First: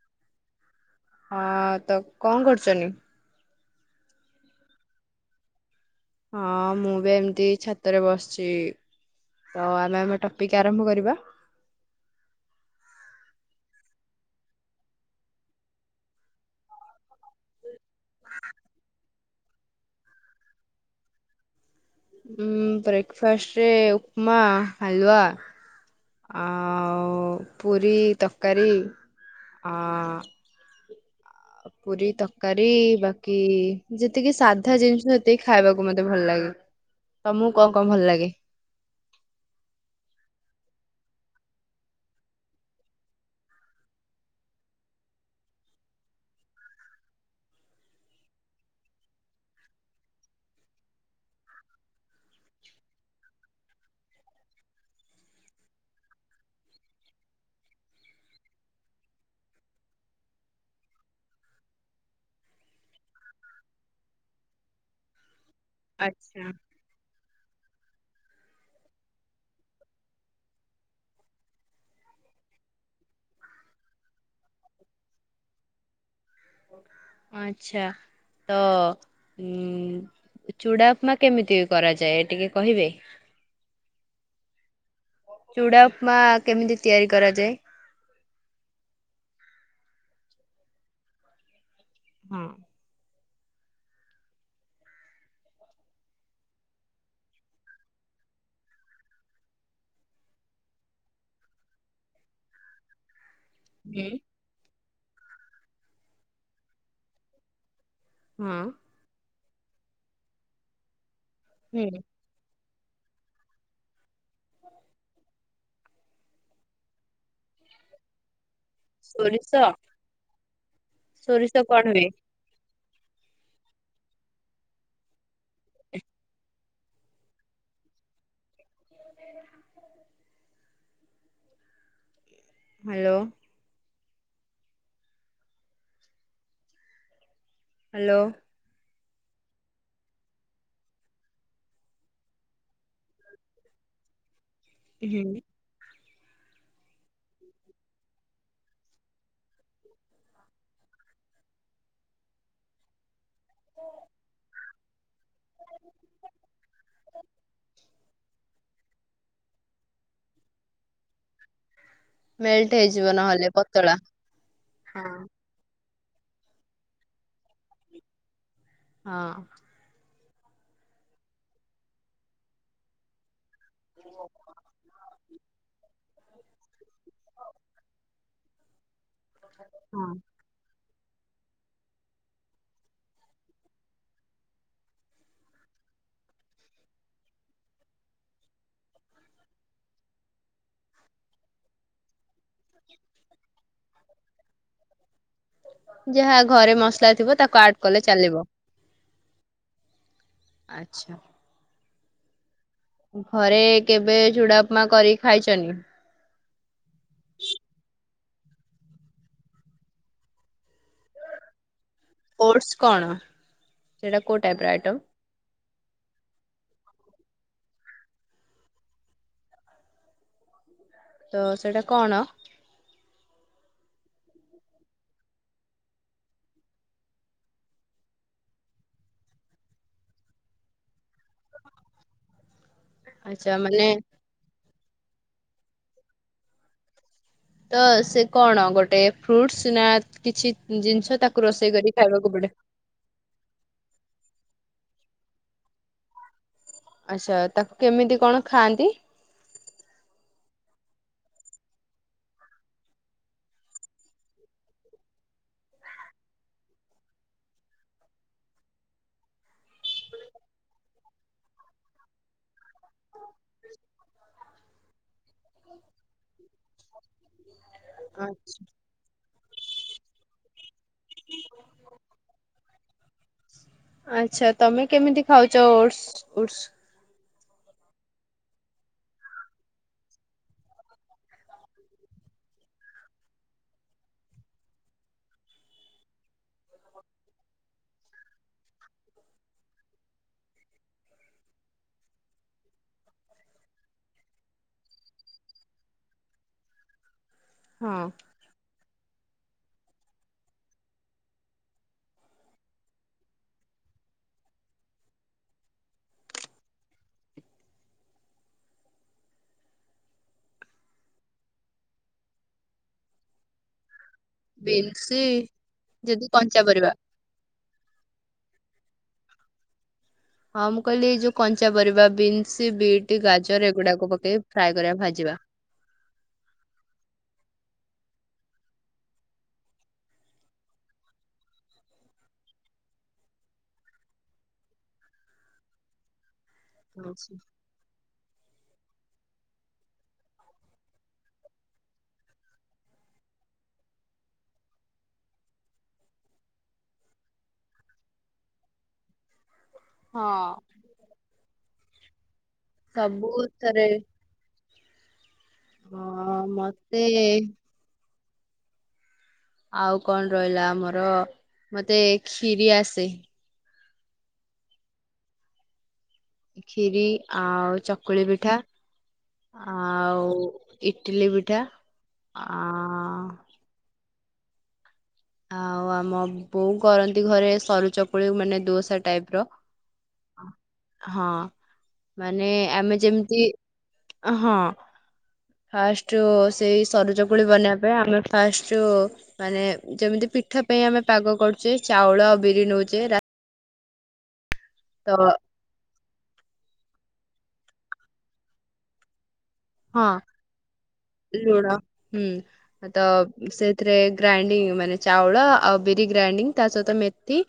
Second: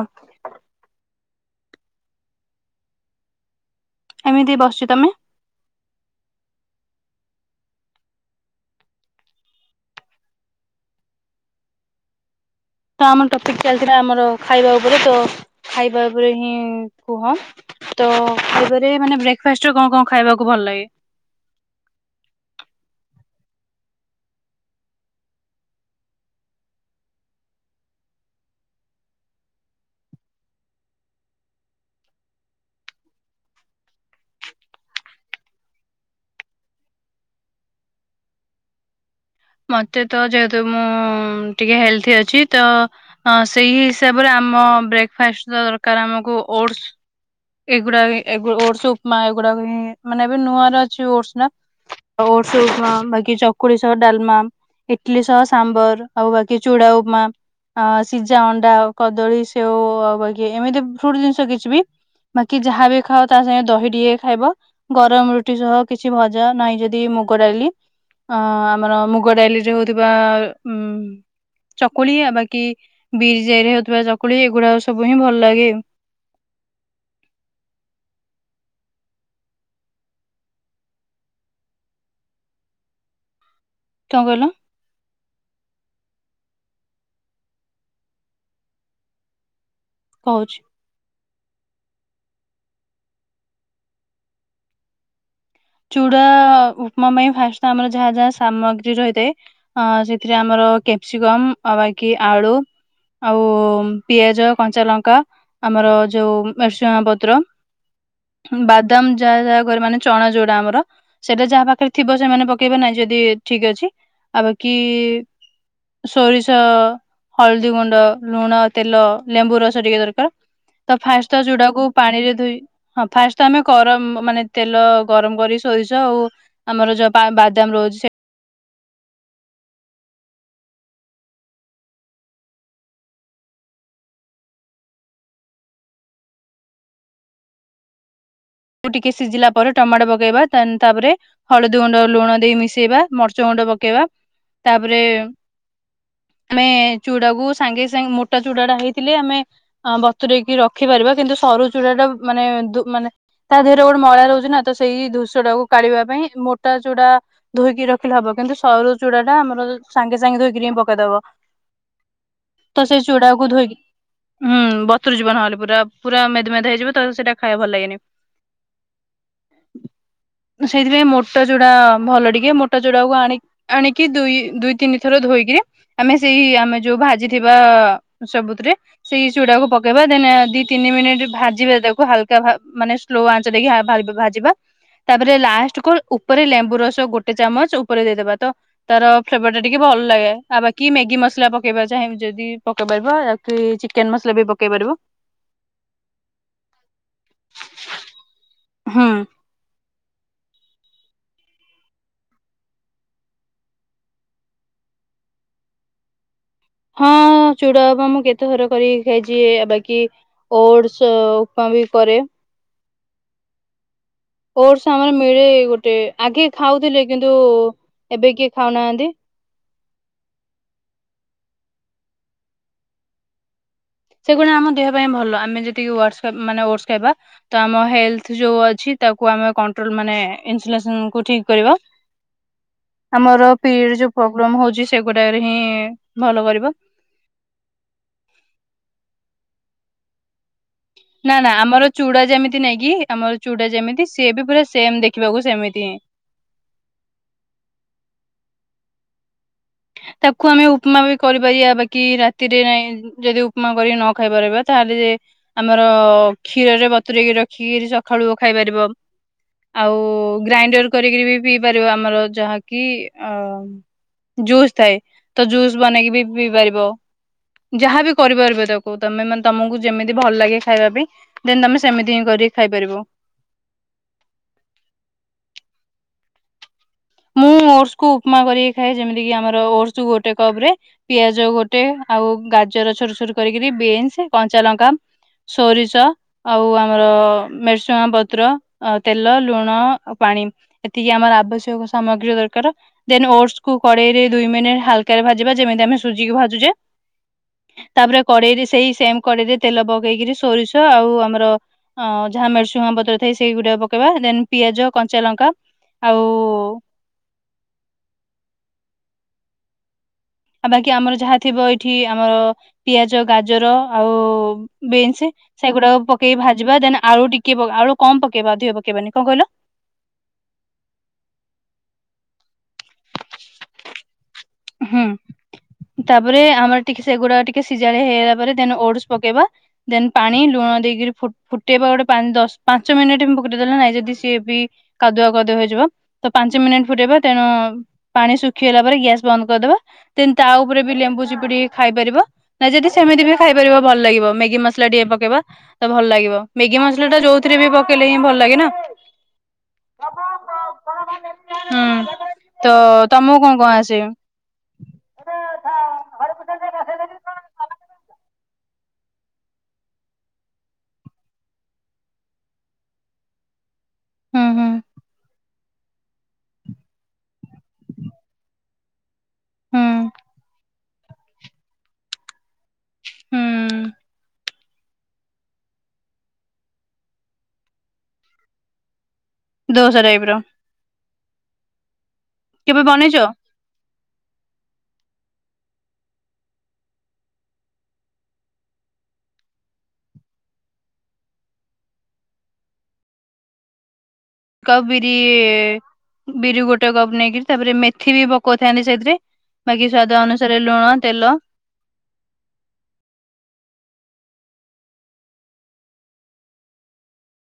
ଆପ ହଁ ତ କ କରଚନ୍ତି? ଏମିତି ବସିଛି ତମେ? ହଁ ମୁଁ ବି ଏମିତି ଛାତରେ ବସଚିି। ତ ଆମେ ଆମେ ଟପିକ୍ ଆରମ୍ଭ କରିବା? ତ ଆମ ଟପିକ ଚାଲିଥିଲା ଆମର ଖାଇବା ଉପରେ ତ ଖାଇବା ଉପରେ ହିଁ କୁହ? ତ କହିପାରିବେ ମାନେ ବ୍ରେକଫାଷ୍ଟ ରେ କଣ କଣ ଖାଇବାକୁ ଭଲ ଲାଗେ? ଉଁ ବ୍ରେକଫାଷ୍ଟ ଉପମା ହାଲୱା ଆଉ ପୁରୀ ତକାରୀ ଆ ପୁରୀ ତକାରୀ ବାକି ଯେତିକି ସାଧା ଜିନିଷ ସେତିକି ଖାଇବାକୁ ମତେ ଭଲ ଲାଗେ। ତମକୁ କଣ କଣ ଭଲ ଲାଗେ? ମତେ ତ ଯେହେତୁ ମୁଁ ଟିକେ ହେଲ୍ଥୀ ଅଛି ତ ହ ସେଇ ହିସାବରେ ଆମ ବ୍ରେକ୍ଫାଷ୍ଟ ତ ଦରକାର ଆମକୁ ଓଟସ। ଏଗୁଡା ଏ ଏଗୁ ଓଟସ୍ ଉପମା ଏଗୁଡା ମାନେ ଏବେ ନୂଆ ର ଅଛି ଓଟସ ନା? ଓଟସ୍ ଉପମା ବାକି ଚକୁଳି ସହ ଡାଲମା ଇଟଲି ସହ ସାମ୍ବର ଆଉ ବାକି ଚୁଡା ଉପମା ଆ ସିଜା ଅଣ୍ଡା କଦଳୀ ସେଉ ଆ ବାକି ଏମିତି ଫ୍ରୁଟ ଜିନିଷ କିଛି ବି ବାକି ଯାହା ବିି ଖାଅ ତା ସାଙ୍ଗେ ଦହି ଟିଏ ଖାଇବ ଗରମ ରୁଟି ସହ କିଛି ଆଚ୍ଛା ଭଜା ନହିଁ ଯଦି ମ କୋରାଲି ଆ ଆମର ମୁଗ ଡାଲି ଯୋଉଥିବା ଉ ଚକୁଳି ଅ ବାକି ବିର୍ ଜାଇ ରେ ହଉଥିବା ଚକୁଳି ଏଗୁଡା ସବୁ ହିଁ ଭଲ ଲାଗେ। ଆଚ୍ଛା ତ ଉଁ ଚୂଡ଼ା ଉପମା କେମିତି କରାଯାଏ ଟିକେ କହିବେ? ଟ କଲ ଚୁଡ଼ା ଉପମା କେମିତି ତିଆରି କରାଯାଏ? କହୁଛି। ହୁଁ। ଚୁଡା ଉପମା ପାଇଁ ଫାଷ୍ଟ ଆମର ଯାହା ଯାହା ସାମଗ୍ରୀ ରହିଥାଏ ଅ ସେଥିରେ ଆମର କ୍ୟାପ୍ସିକମ, ବାକି ଆଳୁ ଆଉ ହୁଁ ପିଆଜ କଞ୍ଚା ଲଙ୍କା ଆମର ଯୋଉ ଭ୍ରେସୁଙ୍ଗାପତ୍ର ହଁ। ବାଦାମ ଯାହା ଯାହା କ ମାନେ ଚଣା ଯୋଉଟା ଆମର ସେଇଟା ଯାହା ପାଖରେ ହୁଁ ଥିବ ସେମାନେ ପକେଇବନା ଯଦି ଠିକ୍ ଅଛି। ଆଉ ବାକି ସୋରିଷ, ହଳଦୀ ଗୁଣ୍ଡ, ଲୁଣ, ତେଲ, ସୋରିଷ ଲେମ୍ବୁ ରସ ଟିକେ ଦରକାର। ତ ଫାଷ୍ଟ ତ ସୋରିଷ କଣ ଚୁଡାକୁ ହୁଏ? ପାଣିରେ ଧୋଇ, ହଁ ଫାଷ୍ଟ ଆମେ ଗରମ ମାନେ ତେଲ ଗରମ କରି ସରିସ ଆଉ ଆମର ଯୋଉ ବା-ବାଦାମ ରହୁଛି ସେ ହାଲୋ। ହାଲୋ। ତାକୁ ଟିକେ ସିଝିଲା ପରେ ଟମାଟୋ ପକେଇବା ଦେନ୍ ତାପରେ ହଳଦୀ ଗୁଣ୍ଡ ଲୁଣ ଦେଇ ମିଶେଇବା, ମର୍ଚ ଗୁଣ୍ଡ ପକେଇବା ତାପରେ ହୁଁ। ଆମେ ଚୁଡା କୁ ସାଙ୍ଗେ ସାଙ୍ଗ ମୋଟା ଚୁଡା ଟା ହେଇଥିଲେ ଆମେ ଆ ବତୁରେଇକି ରଖିପାରିବା କିନ୍ତୁ ସରୁ ଚୂଡ଼ା ଟା ମାନେ ଧୋ-ମାନେ ତା ଦେହରେ ଗୋଟେ ମଇଳା ରହୁଛି ନା ତ ସେଇ ଧ୍ରୁଶ୍ୟ ଟାକୁ କାଢିବା ପାଇଁ ମୋଟା ଚୁଡା ଧୋଇକି ରଖିଲେ ହବ, କିନ୍ତୁ ସରୁ ଚୁଡା ଟା ଆମର ସାଙ୍ଗେ ସାଙ୍ଗେ ଧୋଇକିରି ହିଁ ପକେଇଦବ। ମେଲ୍ଟ ତ ସେଇ ହେଇଯିବ ଚୁଡାକୁ ନହେଲେ ଧୋଇକି, ପତଳା। ହୁଁ ବତ୍ରୁ ହଁ। ଜୀବ ନହେଲେ ପୁରା ପୁର ମେଦ ମେଦ ହେଇଯିବ ତ ସେଟା ଖାଇବାକୁ ଭଲ ଲାଗେନି। ହଁ। ସେଇଥିପାଇଁ ମୋଟା ଚୁଡା ଭଲ ଟିକେ, ମୋଟା ଚୁଡାକୁ ଆଣି ଆଣିକି ଦୁଇ ଦୁଇ ତିନି ଥରେ ଧୋଇକିରି ଆମେ ସେଇ ଆମେ ଯୋଉ ଭାଜିଥିବା ସବୁଥିରେ ସେଇ ଚୁଡାକୁ ପକେଇବା। ଡେନ୍ ଦି ତିନି ମିନିଟ୍ ଭାଜିବା ତାକୁ ହାଲକା ଭା- ମାନେ ସ୍ଲୋ ଆଞ୍ଚ ଦେଇ ଅଳ୍ପ ଅଳ୍ପ ଭାଜିବା। ତାପରେ ଲାଷ୍ଟ କୁ ଉପରେ ଲେମ୍ବୁ ରସ ଗୋଟେ ଚାମଚ ଉପରେ ଦେଇଦବା ତ ତାର ଫ୍ଲେଭର ଟା ଟିକେ ଭଲ୍ ଲାଗେ ଆଉ ବାକି ମ୍ୟାଗି ମସଲା ପକେଇବା ଚାହିଁବେ ଯଦି ପକେଇ ପାରିବା। କି ଚିକେନ୍ ମସଲା ବି ପକେଇ ପାରିବ। ଯାହା ଘରେ ମସଲା ଥିବ ତାକୁ ଆଡ୍ କଲେ ଚାଲିବ। ହୁଁ ଆଚ୍ଛା। ଘରେ କେବେ ଝୁଡା ଉପମା କରିି ଖାଇଛନ୍ତି? ହଁ ଚୁଡା ଉପମା ମୁଁ କେତେଥର କରିକି ଖାଇଛି। ଏ ବାକି ଓଡ୍ସ ଉପମା ବି କରେ। ଓଡ୍ସ କଣ? ସେଇଟା କୋଉ ଟାଇପ୍ ର ଓଡ୍ସ ଆଇଟମ୍ ଆମର ମିଳେ ଗୋଟେ ଆଗେ ଖାଉଥିଲେ କିନ୍ତୁ ଏବେ କିଏ ଖାଉନାହାନ୍ତି। ତ ସେଇଟା କଣ? ସେଗୁଡା ଆମ ଦେହ ପାଇଁ ଭଲ। ଆମେ ଯେତିକି ୱାର୍ଡ଼ସ ଖାଇ-ମାନେ ଓଡ୍ସ ଖାଇବା ତ ଆମ ହେଲ୍ଥ ଯୋଉ ଅଛି ତାକୁ ଆମେ କଟ୍ରୋଲ ମାନେ ଇନ୍ସ୍ ଲେସନ କୁ ଠିକ୍ କରିବା। ଆମର ଆଚ୍ଛା ମାନେ ପି-ଯୋଉ ପ୍ରୋବ୍ଲେମ ହଉଛି, ସେଗୁଡାରେ ରେ ହିଁ ଭଲ କରିବ। ତ ସେ କଣ ଗୋଟେ ଫ୍ରୁଟ୍ଶୁ ନା କିଛି ଜିନିଷ ନା ତାକୁ ନା ରୋଷେଇ ଆମର କରି ଚୁଡା ଖାଇବାକୁ ପଡେ? ଯେମିତି ନାଇଁ କି ଆମର ଚୁଡା ଯେମିତି ସିଏ ବି ପୁରା ସେମ୍ ଦେଖିବାକୁ ସେମିତି। ଆଚ୍ଛା ତାକୁ କେମିତି କଣ ଖାଆନ୍ତି? ତାକୁ ଆମେ ଉପମା ବି କରିପାରିବା ବାକି ରାତିରେ ନାଇଁ ଯଦି ଉପମା କରିକି ନ ଖାଇ ପାରିବା ତାହେଲେ ଯେ ଆମର କ୍ଷୀରରେ ବତୁରେଇକି ରଖିକି ସକାଳକୁ ଖାଇ ପାରିବ। ଆଉ ଗ୍ରାଇଣ୍ଡର କରିକି ବି ପିଇ ପାରିବ ଆମର ଯାହାକି ଅ ଜୁସ୍ ଥାଏ ତ ଜୁସ୍ ବନେଇକି ବି ପିଇ ପାରିବ ଯାହାବି ଆଚ୍ଛା। କରିପାରିବେ ତାକୁ। ତମେ ମାନେ ତମକୁ ଯେମିତି ଭଲ ଲାଗେ ଖାଇବା ପାଇଁ ଦେନ୍ ତମେ ସେମିତି ହିଁ କରିକି ଖାଇ ପାରିବ। ଆଚ୍ଛା ତମେ କେମିତି ଖାଉଛ ଓଡସ୍ ଓଡସ୍? ମୁଁ ଓଟସ କୁ ଉପମା କରିକି ଖାଏ ଯେମିତି କି ଆମର ଓଡସ କୁ ଗୋଟେ କପ ରେ ପିଆଜ ଗୋଟେ ଆଉ ଗାଜର ଛୋଟ ଛୋଟ କରିକିରି ବିନ୍ସ, କଞ୍ଚା ଲଙ୍କା। ସୋରିସ। ଆଉ ଆମର ମେରସୁଙ୍ଗା ପତ୍ର ଆ ତେଲ, ଲୁଣ ଆଉ ପାଣି। ଏତିକି ଆମର ଆବଶ୍ୟକ ସାମଗ୍ରୀ ଦରକାର। ଦେନ୍ ଓଡସ କୁୁ କଡେଇରେ ଦୁଇ ମିନିଟ ହାଲକାରେ ଭାଜିବା ଯେମିତି ଆମେ ସୁଜିକୁ ଭାଜୁଚେ। ହଁ। ତାପରେ କଡେଇରେ ସେଇ ସେମ କଡେଇରେ ତେଲ ପକେଇକିରି ସୋରିଷ ଆଉ ଆମର ଆ ଯାହା ମେରସିଙ୍ଗ ପତ୍ର ଥାଏ ସେଇଗୁଡା ପକେଇବା ଦେନ ପିଆଜ, କଞ୍ଚା ଲଙ୍କା। ଆଉ। ଆଉ ବାକି ଆମର ଯାହା ଥିବ ଏଇଠି ଆମର ପିଆଜ, ଗାଜର ଆଉ ବିନ୍ସି ବିନ୍ସ ସେଗୁଡାକ ଯଦି ପକେଇକି କଞ୍ଚା ଭାଜିବା ପରିବା ଦେନ୍ ଆଳୁ ଟିକେ କେବ ଆଳୁ କମ ପକେଇବ ଅଧିକ ପକେଇବନି କଣ କହିଲ? ହଁ ମୁଁ କହିଲି ଏଇ ଯୋଉ କଞ୍ଚା ପରିବା ବିନ୍ସ, ବିଟ୍, ଗାଜର ଏଗୁଡାକୁ ପକେଇବେ ଫ୍ରାଏ କରିବା ହୁଁ ଭାଜିବା। ତାପରେ ଆମର ଟିକେ ସେଗୁଡା ଟିକେ ସିଝାଳି ହେଇଗଲା ପରେ ଦେନ୍ ଓଡସ ପକେଇବା। ଦେନ ପାଣି ଲୁଣ ଦେଇକି ଫୁ ଫୁଟେଇବା ଗୋଟେ ପାନ୍ ଦଶ ପାଞ୍ଚ ମିନିଟ ପୁ ଦେଲା ନାଇଁ ଯଦି ସିଏ ବି କାଦୁଆ କଦୁଆ ହେଇଯିବ ତ ପାଞ୍ଚ ମିନିଟ ହଁ ଫୁଟେଇବା ତେଣୁ ପାଣି ଶୁଖିଗଲା ପରେ ଗ୍ୟାସ୍ ବନ୍ଦ କରିଦବା ଦେନ୍ ତା ଉପରେ ବି ଲେମ୍ବୁ ଚିପୁଡିକି ଖାଇପାରିବ। ନା ଯଦି ସେମିତି ବି ଖାଇପାରିବ ଭଲ ଲାଗିବ ମ୍ୟାଗି ମସଲା ଟିକେ ପକେଇବ। ତ ଭଲ ଲାଗିବ ମ୍ୟାଗି ମସଲା ଟା ଯୋଉଥିରେ ବି ପକେଇଲେ ହିଁ ଭଲ ଲାଗେ ନା। ହଁ। ହୁଁ ତ ତମକୁ କଣ କଣ ସବୁଥରେ ଆସେ? ହଁ ମତେ ଆଉ କଣ ରହିଲା ଆମର ମତେ କ୍ଷୀରି ଆସେ। ହୁଁ ହୁଁ। କ୍ଷୀରି ଆଉ ଚକୁଳି ପିଠା। ହୁଁ ଆଉ ଇଟିଲି ପିଠା ଆ ହୁଁ ଆଉ ଆମ ବୋଉ କରନ୍ତି ଘରେ ସରୁ ଚକୁଳି ମାନେ ଦୋସା ଟାଇପର। ଦୋସା ଟାଇପର। ହଁ ମାନେ କେବେ ଆମେ ବନେଇଛ? ଯେମିତି ହଁ। ଫାଷ୍ଟରୁ ସେଇ ସରୁଜ ଗୋଳି ବନେଇବା ପାଇଁ ଆମେ ଫାଷ୍ଟରୁ ମାନେ ଯେମିତି ପିଠା ପାଇଁ ଆମେ ପାଗ କରୁଛେ ଚାଉଳ ଆ ବିରି ନେଉଛେ ରା କପ୍ ବିରି ତ ବିରି ଗୋଟେ କପ୍ ନେଇକିରି ତାପରେ ମେଥି ବି ପକଉଥାନ୍ତି ସେଇଥିରେ। ହଁ ଲୁଣ ହୁଁ ତ ସେଥିରେ ଗ୍ରାଇଣ୍ଡିଙ୍ଗ ମାନେ ଚାଉଳ ଆଉ ବିରି ଗ୍ରାଇଣ୍ଡିଙ୍ଗ ତା ସହିତ ମେଥି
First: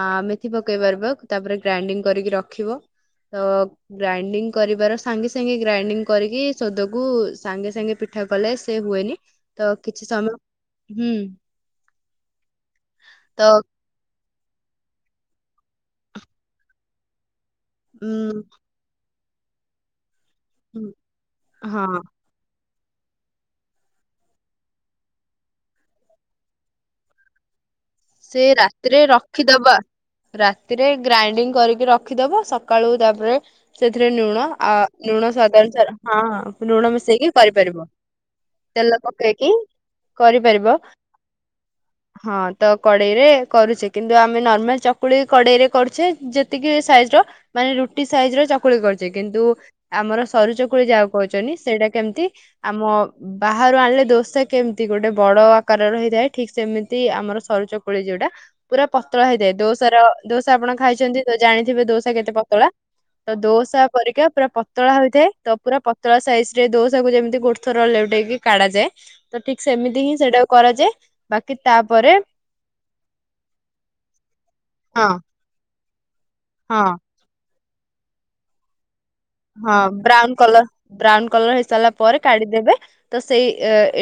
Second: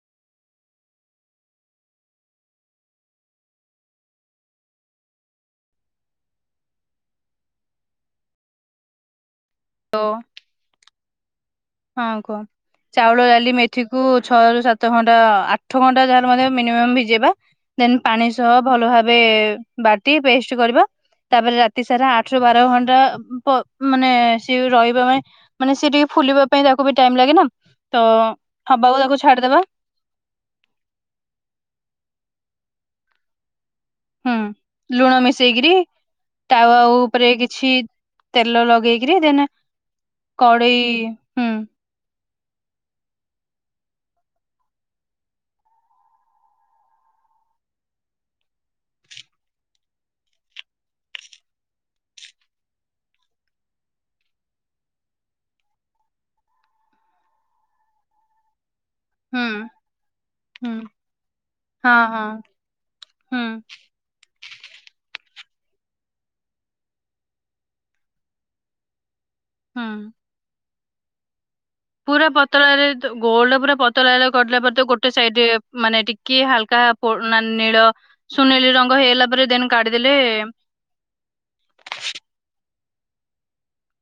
ଆ ଆମେଥି ପକେଇ ପାରିବା ତାପରେ ଗ୍ରାଇଣ୍ଡିଙ୍ଗ କରିକି ରଖିବ। ତ ଗ୍ରାଇଣ୍ଡିଙ୍ଗ କରିବାର ସାଙ୍ଗେ ସାଙ୍ଗେ ଗ୍ରାଇଣ୍ଡିଙ୍ଗ କରିକି ସଦକୁ ସାଙ୍ଗେ ସାଙ୍ଗେ ପିଠା କଲେ ସେ ହୁଏନି ତ ଓ କିଛି ସମୟ ହୁଁ ହଁ କୁହ ଚାଉଳ ତ ଡାଲି ମେ ଥି କୁ ଛଅ ରୁ ସାତ ଘଣ୍ଟା ଆଠ ଘଣ୍ଟା ଯାହେଲେ ମଧ୍ୟ ମିନିମମ୍ ଭିଜେଇବା ଦେନ୍ ପାଣି ଉଁ ସହ ଭଲ ଭାବେ ବାଟି ପେଷ୍ଟ କରିବା ହୁଁ, ତାପରେ ରାତି ହଁ ସାରା ଆ ଠରୁ ବାର ଘଣ୍ଟା ପ ମାନେ ସିଏ ରହିବା ପାଇଁ ମାନେ ସେ ଟିକେ ଫୁଲିବା ପାଇଁ ତାକୁ ବି ଟାଇମ ଲାଗେ ନା। ତ ସେ ହବାକୁ ରାତିରେ ତାକୁ ଛାଡିଦବା ରଖିଦବା। ରାତିରେ ଗ୍ରାଇଣ୍ଡିଙ୍ଗ କରିକି ରଖିଦବ ସକାଳୁ ତାପରେ ସେଥିରେ ହୁଁ ଲୁଣ ଆ ଲୁଣ ସ୍ୱାଦ ଅନୁସାରେ ହଁ ହଁ ତାୱା ଲୁଣ ଉପରେ ମିଶେଇକି କିଛି କରିପାରିବ। ତେଲ ଲଗେଇକିରି ଦେନ୍ ପକେଇକି କରିପାରିବ କଡେଇ ହୁଁ ହଁ। ତ କଡ଼େଇରେ କରୁଛେ କିନ୍ତୁ ଆମେ ନର୍ମାଲ ଚକୁଳି କଡ଼େଇରେ କରୁଛେ ଯେତିକି ସାଇଜ୍ର ମାନେ ରୁଟି ସାଇଜ ର ଚକୁଳି କରିଛେ କିନ୍ତୁ ଆମର ସରୁଚକୁଳି ଯାହା କହୁଛନ୍ତି ସେଇଟା କେମିତି ଆମ ବାହାରୁ ଆଣିଲେ ଦୋସା କେମିତି ଗୋଟେ ବଡ ଆକାର ର ହେଇଥାଏ ଠିକ ସେମିତି ଆମର ସରୁ ଚକୁଳି ଯୋଉଟା, ପୁରା ପତଳା ହୁଁ ହେଇଥାଏ ଦୋସାର ଦୋସା ହୁଁ ଆପଣ ଖାଇଛନ୍ତି ଜାଣିଥିବେ ହଁ ଦୋସା ହଁ କେତେ ପତଳା। ତ ହୁଁ ଦୋସା [inaudible] ପରିକା ପୁରା ପତଳା ହୋଇଥାଏ ତ ପୁରା ପତଳା ସାଇଜ ରେ ଦୋସୁ ଯେମିତି ଗୋଡ ଥରହ ଉଟେଇକି କାଢାଯାଏ। ତ ଠିକ ସେମିତି ହୁଁ। ହିଁ ସେଇଟାକୁ କରାଯାଏ। ବାକି ତାପରେ ପତରେ ଗୋଲଡ ପୁରା ପତଳାିଲା ପରେ ତ ହଁ ଗୋଟେ ସାଇଡ ମାନେ ଟିକେ ହାଲକା ହଁ ନା ନୀଳ ସୁନୀଲି ରଙ୍ଗ ହେଇଗଲା ପରେ ଦେନ୍ ହଁ କାଢିଦେଲେ ବ୍ରାଉନ କଲର ବ୍ରାଉନ କଲର ହେଇସାରିଲା ପରେ କାଢିଦେବେ। ତ ସେଇ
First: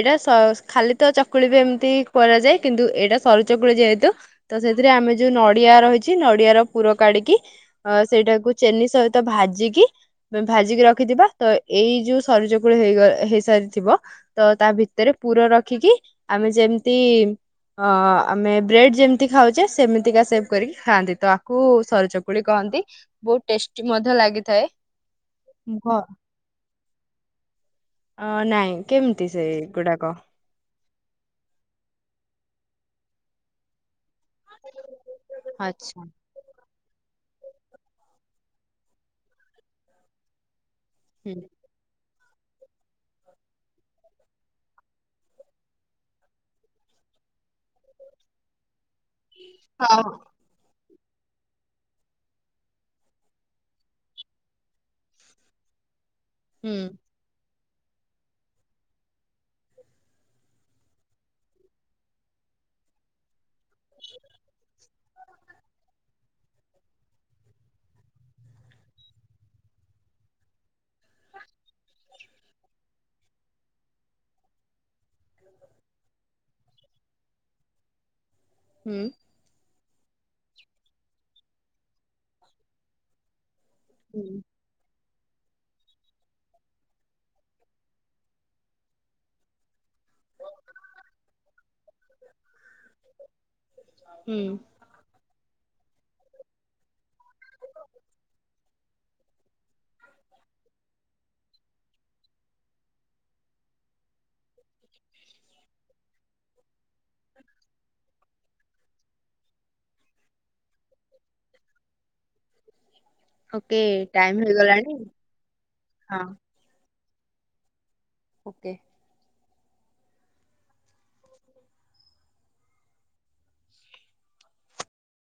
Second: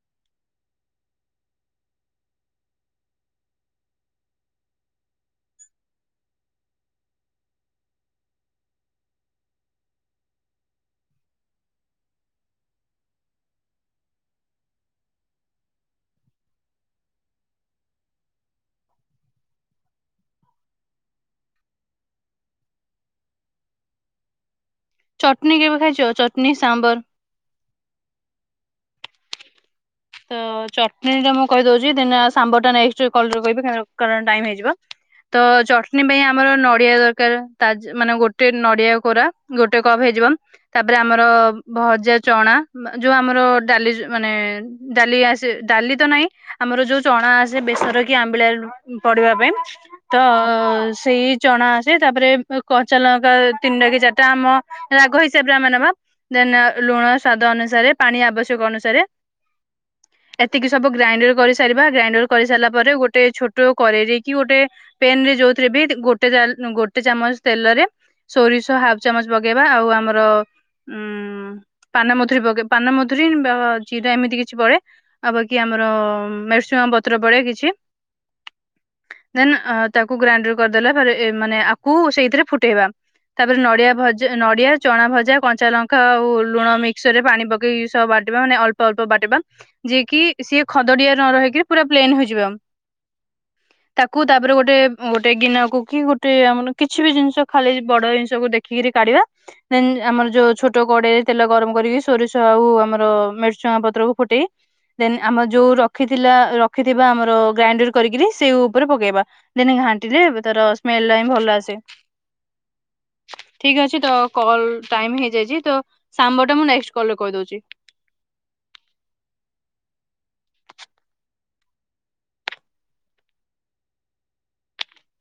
ଏଇଟା ଖାଲି ତ ଚକୁଳି ବି ଏମିତି କରାଯାଏ କିନ୍ତୁ ଏଇଟା ସରୁ ଚକୁଳି ଯେହେତୁ ତ ସେଥିରେ ଆମେ ଯୋଉ ନଡିଆ ରହିଛି ନଡିଆ ର ପୁର କାଢିକି, ଅ ସେଇଟାକୁ ଚେନି ସହିତ ଭାଜିକି ଭାଜିକି ରଖିଥିବା ତ ଏଇ ଯୋଉ ସରଜ କୂଳ ହେଇଗ ହେଇସାରିଥିବ ତ ତା ଭିତରେ ପୁର ରଖିକି ଆମେ ଯେମତି ଅ ଆମେ ବ୍ରେଡ ଯେମିତି ଖାଉଛେ ସେମିତିକା ସେଭ କରିକି ଖାଆନ୍ତି ତ ଆକୁ ସରୁ ଚକୁଳି କହନ୍ତି। ବହୁତ ଟେଷ୍ଟି ମଧ୍ୟ ଲାଗିଥାଏ। ଚଟଣିୀ କେବେ ଘ ଖାଇଛ ଚଟଣିୀ ସାମ୍ବର, ଅ ନାଇଁ କେମିତି ସେଗୁଡାକ। ତ ଚଟଣୀ ଟା ମୁଁ କହିଦଉଛି ଦ ସାମ୍ବର ଟା ନ କହିବି। ହେଇଯିବ ତ ଚଟୀ ଆଚ୍ଛା ପାଇଁ, ଆମର ନଡିଆ ଦରକାର ତା ମାନେ ଗୋଟେ ନଡିଆ କୋରା ଗୋଟେ କପ୍ ହେଇଯିବ। ତାପରେ ଆମର ହୁଁ ଭଜା ଚଣା ଯୋଉ ଆମର ଡାଲି ମାନେ ଡାଲି ଆସେ ଡାଲି ତ ନହିଁ ଆମର ଯୋଉ ଚଣା ଆସେ ବେସର କି ଆମ୍ବିଳା, ପଢିବା ପାଇଁ ତ! ଅ ସେଇ ଚଣା ଆସେ ତାପରେ କଚାଲଙ୍କା ତିନିଟା କି ଚାରିଟା ଆମ ରାଗ ହିସାବରେ ଆମେ ନବା ଦେନ ହୁଁ ଲୁଣ ସ୍ଵାଦ ଅନୁସାରେ ପାଣି ଆବଶ୍ୟକ ଅନୁସାରେ। ଏତିକି ସବୁ ଗ୍ରାଇଣ୍ଡର କରିସାରିବା ଗ୍ରାଇଣ୍ଡର କରିସାରିଲା ପରେ ଗୋଟେ ଛୋଟ କରରେରୀ କି ଗୋଟେ ପେନ ରେ ଯୋଉଥିରେ ବି ଗୋଟେ ଗୋଟେ ଚାମଚ ତେଲରେ ସୋରିଷ ହାଫ ଚାମଚ ପଗେଇବା ଆଉ ଆମର ଉ ପାନ ମଧୁରୀ ପକେଇ ପାନ ମଧୁରୀ ବା ଜିରା ଏମିତି କି କିଛି ପଳେ ଆଉ ବାକି ଆମର ମେରସୁଙ୍ଗ ପତ୍ର ପଡେ କିଛି। ହୁଁ ଦେନ ତାକୁ ଗ୍ରାଇଣ୍ଡର କରିଦେଲା ପରେ ଏ ମାନେ ଆକୁ ସେଇଥିରେ ଫୁଟେଇବା ତାପରେ ନଡିଆ- ଭଜ ହୁଁ। ନଡ଼ିଆ, ଚଣା ଭଜା, କଞ୍ଚା ଲଙ୍କା, ଆଉ ଲୁଣ ମିକ୍ସର ରେ ପାଣି ପକେଇ ସବୁ ବାଟିବା ମାନେ ଅଳ୍ପ ଅଳ୍ପ ବାଟିବା। ଯିଏ କିି ସିଏ ଖଦଡିଆ ନ ରହିକିରି ପୁରା ପ୍ଲେନ ହେଇଯିବ। ତାକୁ ହୁଁ ତାପରେ ଗୋଟେ। ଗୋଟେ ଗିନକୁ କି ଗୋଟେ ଆମ କିଛି ବି ଜିନିଷ ଖାଲି ବଡ ଜିନିଷକୁ ଦେଖିକିରି କାଢିବା। ଦେନ ଆମର ଯୋଉ ଛୋଟ କଡେଇରେ ତେଲ ଗରମ କରିବି ସୋରିଷ ଆଉ ଆମର ମେରସୁଙ୍ଗ ପତ୍ରକୁ ଫୋଟେ [unintelligible] ଦେନ ଆମର ଯୋଉ ରଖିଥିଲା ରଖିଥିବା ଆମର ଗ୍ରାଇଣ୍ଡର କରିକିରି ସେଇ ଉପରେ ପକେଇବା। ଦିନେ ଘାଣ୍ଟିଲେ ତାର ସ୍ମେଲ ଟା ହ ଭଲ ଆସେ। ଓକେ ଠିକ ଅଛି ତ ଟାଇମ କଲ ହେଇଗଲାଣି ଟାଇମ ହେଇଯାଇଛି। ତ ହଁ ସାମ୍ବଟା ମୁଁ ନେଷ୍ଟ କଲରେ କହିଦଉଛି। ଓକେ।